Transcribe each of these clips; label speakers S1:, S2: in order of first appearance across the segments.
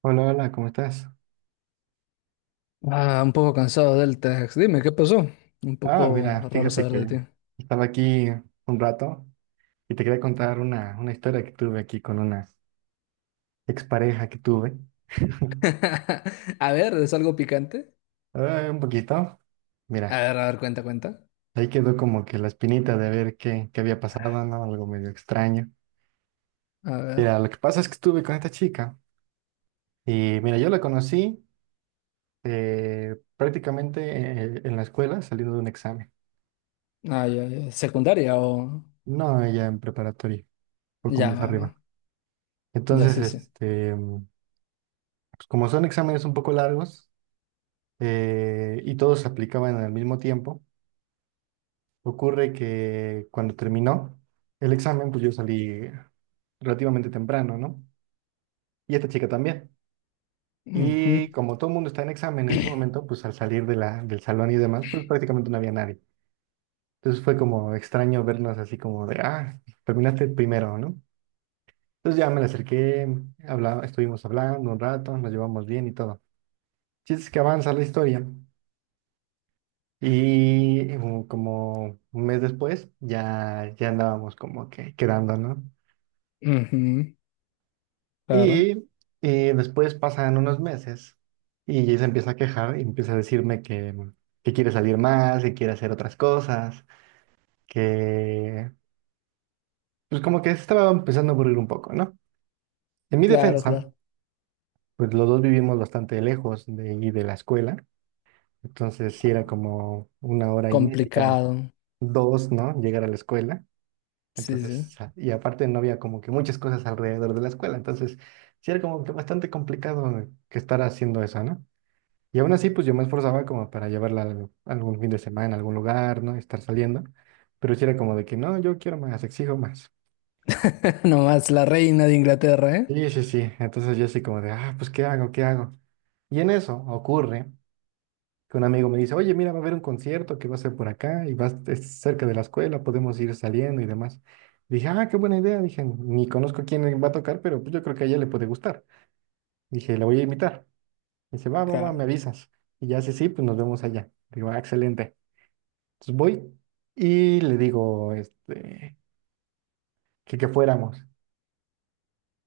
S1: Hola, hola, ¿cómo estás?
S2: Ah, un poco cansado del Tex. Dime, ¿qué pasó? Un
S1: Ah,
S2: poco
S1: mira,
S2: raro
S1: fíjate
S2: saber de
S1: que
S2: ti.
S1: estaba aquí un rato y te quería contar una historia que tuve aquí con una expareja que tuve.
S2: A ver, ¿es algo picante?
S1: Ah, un poquito, mira,
S2: A ver, cuenta, cuenta.
S1: ahí quedó como que la espinita de ver qué había pasado, ¿no? Algo medio extraño.
S2: A ver.
S1: Mira, lo que pasa es que estuve con esta chica y mira, yo la conocí prácticamente en la escuela saliendo de un examen.
S2: Ah, ya, ya. ¿Secundaria o...?
S1: No, ella en preparatoria, un poco
S2: Ya,
S1: más
S2: va, va.
S1: arriba.
S2: Ya,
S1: Entonces,
S2: sí, sí.
S1: pues, como son exámenes un poco largos y todos se aplicaban al mismo tiempo, ocurre que cuando terminó el examen, pues yo salí relativamente temprano, ¿no? Y esta chica también. Y
S2: Ujú,
S1: como todo el mundo está en examen en ese momento, pues al salir de la, del salón y demás, pues prácticamente no había nadie. Entonces fue como extraño vernos así como de, ah, terminaste primero, ¿no? Entonces ya me la acerqué, estuvimos hablando un rato, nos llevamos bien y todo. Chiste es que avanza la historia. Como un mes después ya, andábamos como que quedando, ¿no?
S2: ujú. Claro,
S1: Y, y después pasan unos meses y ella se empieza a quejar y empieza a decirme que quiere salir más, que quiere hacer otras cosas, que pues como que se estaba empezando a aburrir un poco, ¿no? En mi
S2: claro,
S1: defensa,
S2: claro.
S1: pues los dos vivimos bastante lejos de ahí de la escuela, entonces sí era como una hora y media,
S2: Complicado.
S1: dos, ¿no? Llegar a la escuela.
S2: Sí, sí.
S1: Entonces, y aparte no había como que muchas cosas alrededor de la escuela, entonces sí era como que bastante complicado que estar haciendo eso, ¿no? Y aún así, pues yo me esforzaba como para llevarla algún fin de semana, a algún lugar, ¿no? Estar saliendo, pero sí era como de que no, yo quiero más, exijo más.
S2: Nomás la reina de Inglaterra, ¿eh?
S1: Sí, sí, sí, entonces yo así como de, ah, pues ¿qué hago? ¿Qué hago? Y en eso ocurre que un amigo me dice, oye, mira, va a haber un concierto que va a ser por acá y es cerca de la escuela, podemos ir saliendo y demás. Dije, ah, qué buena idea. Dije, ni conozco quién va a tocar, pero pues yo creo que a ella le puede gustar. Dije, la voy a invitar. Dice, va, va, va, me
S2: Claro.
S1: avisas. Y ya, sí, sí, pues nos vemos allá. Digo, ah, excelente. Entonces voy y le digo, este, que fuéramos.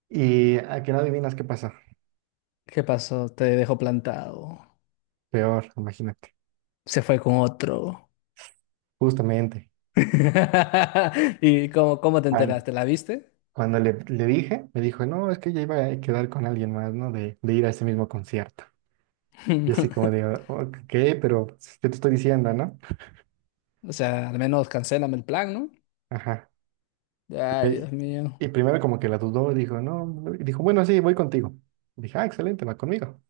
S1: Y a que no adivinas qué pasa.
S2: ¿Qué pasó? Te dejó plantado.
S1: Peor, imagínate.
S2: Se fue con otro.
S1: Justamente.
S2: ¿Y cómo te enteraste? ¿La viste?
S1: Cuando le dije, me dijo, no, es que ya iba a quedar con alguien más, ¿no? De ir a ese mismo concierto. Y así como de, "Oh, ok, pero pues, ¿qué te estoy diciendo, no?
S2: O sea, al menos cancélame el plan, ¿no?
S1: Ajá. Y,
S2: Ay,
S1: me-
S2: Dios mío.
S1: y primero como que la dudó, dijo, no, no", y dijo, bueno, sí, voy contigo. Dije, ah, excelente, va conmigo.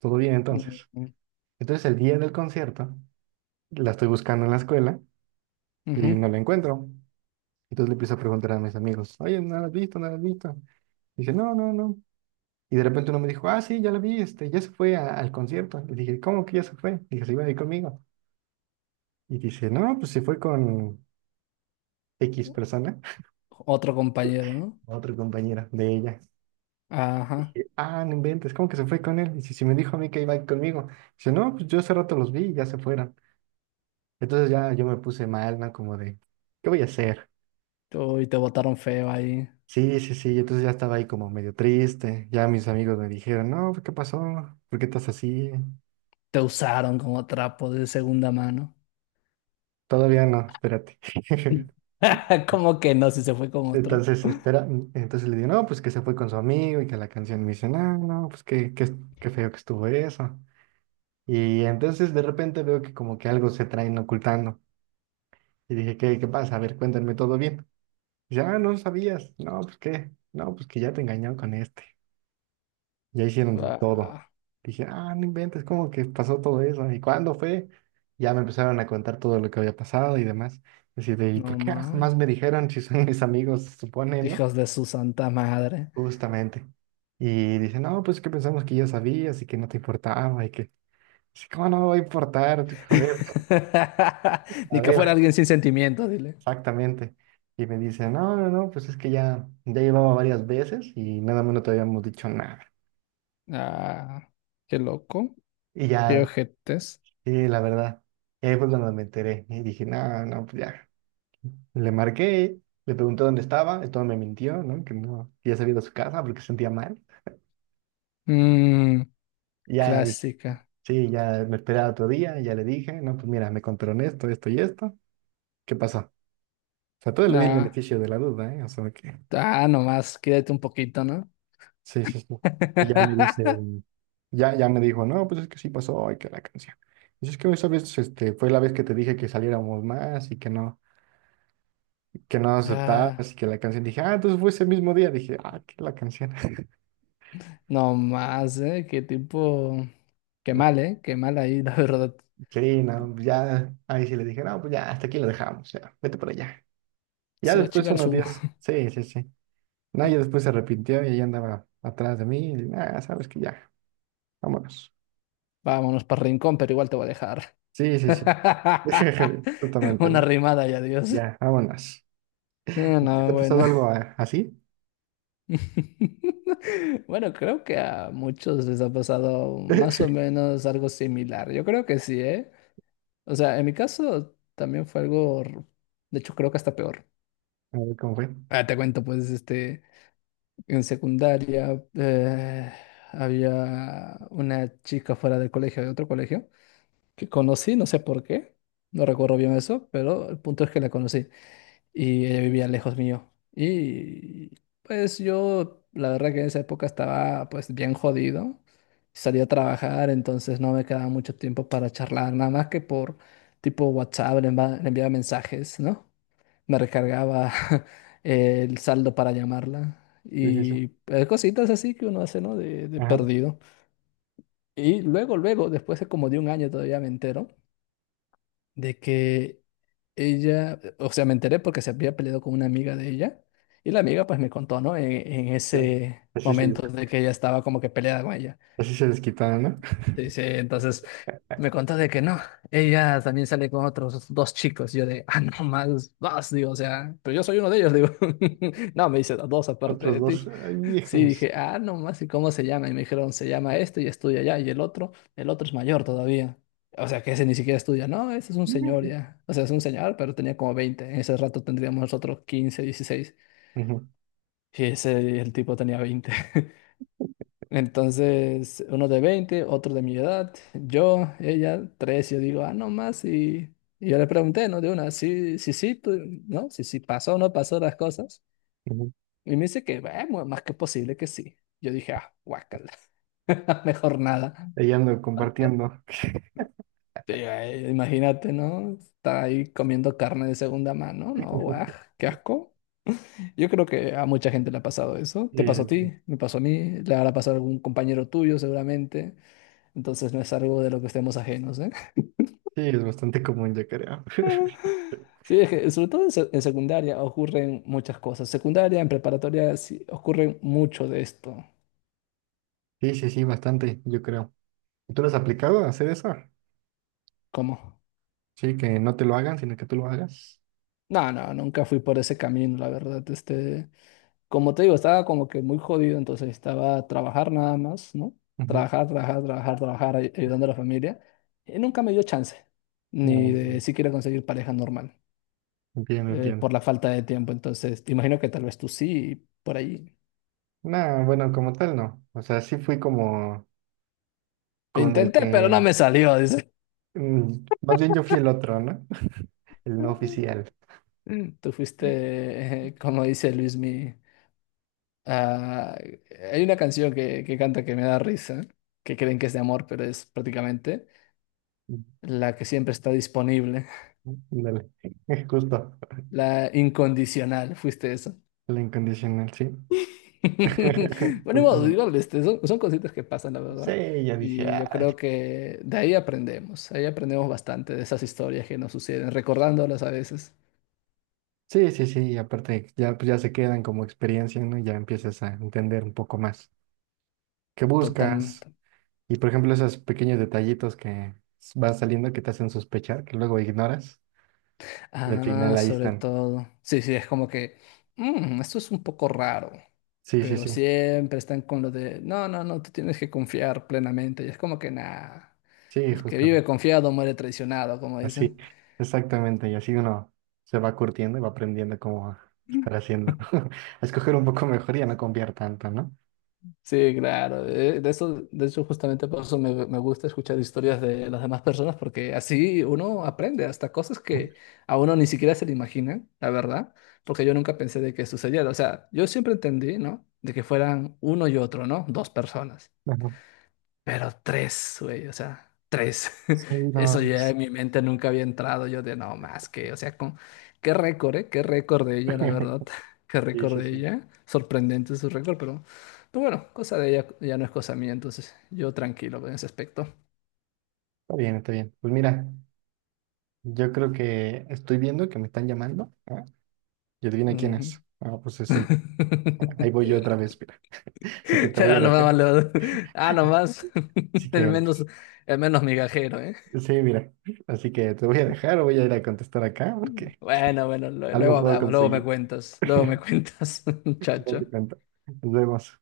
S1: Todo bien entonces.
S2: Ujú.
S1: Entonces el día del concierto, la estoy buscando en la escuela y
S2: Ujú.
S1: no la encuentro. Entonces le empiezo a preguntar a mis amigos, oye, ¿no la has visto? ¿No la has visto? Dice, no, no, no. Y de repente uno me dijo, ah, sí, ya la vi, este, ya se fue al concierto. Y dije, ¿cómo que ya se fue? Dije, se iba a ir conmigo. Y dice, no, pues se fue con X persona,
S2: Otro compañero, ¿no?
S1: otra compañera de ella.
S2: Ajá.
S1: Dije, ah, no inventes, ¿cómo que se fue con él? Dice, si me dijo a mí que iba a ir conmigo. Dice, no, pues yo hace rato los vi y ya se fueron. Entonces ya yo me puse mal, ¿no? Como de, ¿qué voy a hacer?
S2: Uy, te botaron feo ahí.
S1: Sí, sí, sí. Entonces ya estaba ahí como medio triste. Ya mis amigos me dijeron, no, ¿qué pasó? ¿Por qué estás así?
S2: Te usaron como trapo de segunda mano.
S1: Todavía no, espérate.
S2: ¿Cómo que no? Si se fue con otro.
S1: Entonces, espera, entonces le digo, no, pues que se fue con su amigo y que la canción me dice, no, no, pues que qué, qué feo que estuvo eso. Y entonces de repente veo que como que algo se traen ocultando. Y dije, ¿qué, qué pasa? A ver, cuéntame todo bien. Y ya, ah, no no sabías. No, pues qué, no, pues que ya te engañó con este. Ya hicieron de todo.
S2: Ah,
S1: Dije, ah, no inventes, ¿cómo que pasó todo eso? ¿Y cuándo fue? Ya me empezaron a contar todo lo que había pasado y demás. Así de, ¿y por
S2: no
S1: qué
S2: más.
S1: jamás me dijeron si son mis amigos, se supone, ¿no?
S2: Hijos de su santa madre.
S1: Justamente. Y dice, no, pues que pensamos que ya sabías y que no te importaba y que, sí, ¿cómo no me va a importar? A ver, a
S2: Ni que fuera
S1: ver,
S2: alguien sin sentimientos, dile.
S1: exactamente. Y me dice, no, no, no, pues es que ya, llevaba varias veces y nada más no te habíamos dicho nada.
S2: Ah, qué loco.
S1: Y
S2: Qué
S1: ya,
S2: ojetes.
S1: sí, la verdad, y ahí fue cuando me enteré y dije, no, no, pues ya. Le marqué, le pregunté dónde estaba, esto me mintió, ¿no? Que no, que ya se había ido a su casa porque se sentía mal.
S2: Mm,
S1: Y ya dije,
S2: Clásica.
S1: sí, ya me esperaba otro día, y ya le dije, no, pues mira, me contaron esto, esto y esto. ¿Qué pasó? O sea, todo le di el
S2: Ah,
S1: beneficio de la duda, ¿eh? O sea, que
S2: Ah, nomás, quédate un poquito, ¿no?
S1: sí, sí, sí. Y ya me dice, ya me dijo, no, pues es que sí pasó, ay, que la canción. Y es que esa vez, este, fue la vez que te dije que saliéramos más y que no aceptabas
S2: Ah,
S1: y que la canción. Dije, ah, entonces fue ese mismo día. Dije, ah, que la canción.
S2: nomás, ¿eh? Qué tipo... Qué mal, ¿eh? Qué mal ahí, la verdad.
S1: Sí, no, pues ya, ahí sí le dije, no, pues ya, hasta aquí lo dejamos, ya, vete para allá. Ya
S2: Se va a
S1: después
S2: chingar
S1: unos
S2: su...
S1: días, sí, sí, sí. No, ya después se arrepintió y ella andaba atrás de mí y, ah, sabes que ya, vámonos.
S2: Vámonos para Rincón, pero igual te voy a dejar.
S1: Sí, sí, sí. Justamente,
S2: Una
S1: ¿no?
S2: rimada y adiós.
S1: Ya, vámonos.
S2: Ah,
S1: ¿A ti te
S2: no,
S1: ha
S2: bueno.
S1: pasado algo a- así?
S2: Bueno, creo que a muchos les ha pasado más o menos algo similar. Yo creo que sí, ¿eh? O sea, en mi caso también fue algo... De hecho, creo que hasta peor.
S1: A ver cómo fue.
S2: Ah, te cuento, pues. En secundaria había una chica fuera del colegio, de otro colegio, que conocí, no sé por qué, no recuerdo bien eso, pero el punto es que la conocí y ella vivía lejos mío. Y pues yo, la verdad que en esa época estaba pues bien jodido, salía a trabajar, entonces no me quedaba mucho tiempo para charlar, nada más que por tipo WhatsApp, le enviaba mensajes, ¿no? Me recargaba el saldo para llamarla.
S1: Sí, sí, sí.
S2: Y cositas así que uno hace, ¿no? De
S1: Ajá.
S2: perdido. Y luego, luego, después de como de un año todavía me entero de que ella, o sea, me enteré porque se había peleado con una amiga de ella. Y la amiga pues me contó, ¿no? En
S1: Ya.
S2: ese
S1: Así se,
S2: momento de que ella estaba como que peleada con ella.
S1: así se desquitaron, ¿no?
S2: Sí, sí, entonces me contó de que no, ella también sale con otros dos chicos. Yo de, ah, no más, vas, digo, o sea, pero yo soy uno de ellos, digo. No, me dice, dos aparte
S1: Otros
S2: de
S1: dos.
S2: ti.
S1: Ay,
S2: Sí,
S1: hijos.
S2: dije, ah, no más, ¿y cómo se llama? Y me dijeron, se llama este y estudia allá, y el otro es mayor todavía. O sea, que ese ni siquiera estudia, no, ese es un señor ya. O sea, es un señor, pero tenía como 20. En ese rato tendríamos nosotros 15, 16
S1: Ujú,
S2: Y ese, el tipo tenía 20, entonces, uno de 20, otro de mi edad, yo, ella, tres. Yo digo, ah, no más, y yo le pregunté, ¿no? De una, sí, sí, sí, tú, ¿no? Si sí, pasó o no pasó las cosas.
S1: ujú.
S2: Y me dice que, bueno, más que posible que sí. Yo dije, ah, guácala, mejor nada.
S1: Ahí ando compartiendo.
S2: Sí, imagínate, ¿no? Está ahí comiendo carne de segunda mano, ¿no? Guaj, qué asco. Yo creo que a mucha gente le ha pasado eso. Te pasó a
S1: Sí.
S2: ti, me pasó a mí, le habrá pasado a algún compañero tuyo seguramente. Entonces no es algo de lo que estemos ajenos, ¿eh?
S1: Sí, es bastante común, yo creo.
S2: Sí, es que sobre todo en secundaria ocurren muchas cosas. Secundaria, en preparatoria, sí, ocurren mucho de esto.
S1: Sí, sí, sí, bastante, yo creo. ¿Tú lo has aplicado a hacer eso?
S2: ¿Cómo?
S1: Sí, que no te lo hagan, sino que tú lo hagas.
S2: No, no, nunca fui por ese camino, la verdad. Como te digo, estaba como que muy jodido, entonces estaba a trabajar nada más, ¿no?
S1: Ujú.
S2: Trabajar, trabajar, trabajar, trabajar, ayudando a la familia. Y nunca me dio chance,
S1: Ah,
S2: ni
S1: ok.
S2: de siquiera conseguir pareja normal,
S1: Entiendo, entiendo.
S2: por la falta de tiempo. Entonces, te imagino que tal vez tú sí, por ahí.
S1: No, bueno, como tal no. O sea, sí fui como
S2: Lo
S1: con el
S2: intenté, pero no
S1: que,
S2: me salió, dice.
S1: mm, más bien yo fui el otro, ¿no? El no oficial.
S2: Tú fuiste, como dice Luismi, ah, hay una canción que canta que me da risa, que creen que es de amor, pero es prácticamente la que siempre está disponible,
S1: Ándale, justo,
S2: la incondicional, fuiste eso.
S1: el incondicional, sí.
S2: Bueno, ni modo,
S1: Justamente.
S2: igual, son cositas que pasan, la verdad,
S1: Sí, ya dije,
S2: y yo creo
S1: "Ay".
S2: que de ahí aprendemos bastante de esas historias que nos suceden, recordándolas a veces,
S1: Sí, sí, sí, y aparte ya, pues ya se quedan como experiencia, ¿no? Ya empiezas a entender un poco más qué
S2: total.
S1: buscas. Y por ejemplo, esos pequeños detallitos que van saliendo que te hacen sospechar, que luego ignoras, y al
S2: Ah,
S1: final ahí
S2: sobre
S1: están.
S2: todo. Sí, sí, es como que, "Mm, esto es un poco raro",
S1: Sí, sí,
S2: pero
S1: sí,
S2: siempre están con lo de, no, no, no, tú tienes que confiar plenamente. Y es como que, nada,
S1: sí,
S2: el que
S1: justo.
S2: vive confiado muere traicionado, como
S1: Así,
S2: dicen.
S1: exactamente. Y así uno se va curtiendo y va aprendiendo cómo estar haciendo. A escoger un poco mejor y a no confiar tanto, ¿no?
S2: Sí, claro. De eso, de hecho, justamente por eso me gusta escuchar historias de las demás personas, porque así uno aprende hasta cosas que
S1: Ajá.
S2: a uno ni siquiera se le imaginan, la verdad, porque yo nunca pensé de que sucediera. O sea, yo siempre entendí, ¿no? De que fueran uno y otro, ¿no? Dos personas. Pero tres, güey, o sea, tres.
S1: Sí,
S2: Eso
S1: no.
S2: ya en mi mente nunca había entrado. Yo de no más que, o sea, con qué récord, ¿eh? Qué récord de ella, la verdad. Qué
S1: Sí,
S2: récord
S1: sí,
S2: de
S1: sí.
S2: ella. Sorprendente su récord, pero, bueno, cosa de ella ya no es cosa mía, entonces yo tranquilo en ese aspecto.
S1: Está bien, está bien. Pues mira, yo creo que estoy viendo que me están llamando. ¿Ah? Y adivina quién
S2: Ujú.
S1: es. Ah, pues es ella. Ahí voy yo otra vez, mira. Así que te voy
S2: Ah,
S1: a dejar.
S2: nomás, lo- ah, nomás.
S1: Así
S2: El
S1: que,
S2: menos, el menos migajero, ¿eh?
S1: sí, mira. Así que te voy a dejar o voy a ir a contestar acá porque
S2: Bueno, bueno,
S1: algo
S2: luego
S1: puedo
S2: hablamos,
S1: conseguir.
S2: luego me cuentas,
S1: Luego te
S2: muchacho.
S1: cuento. Nos vemos.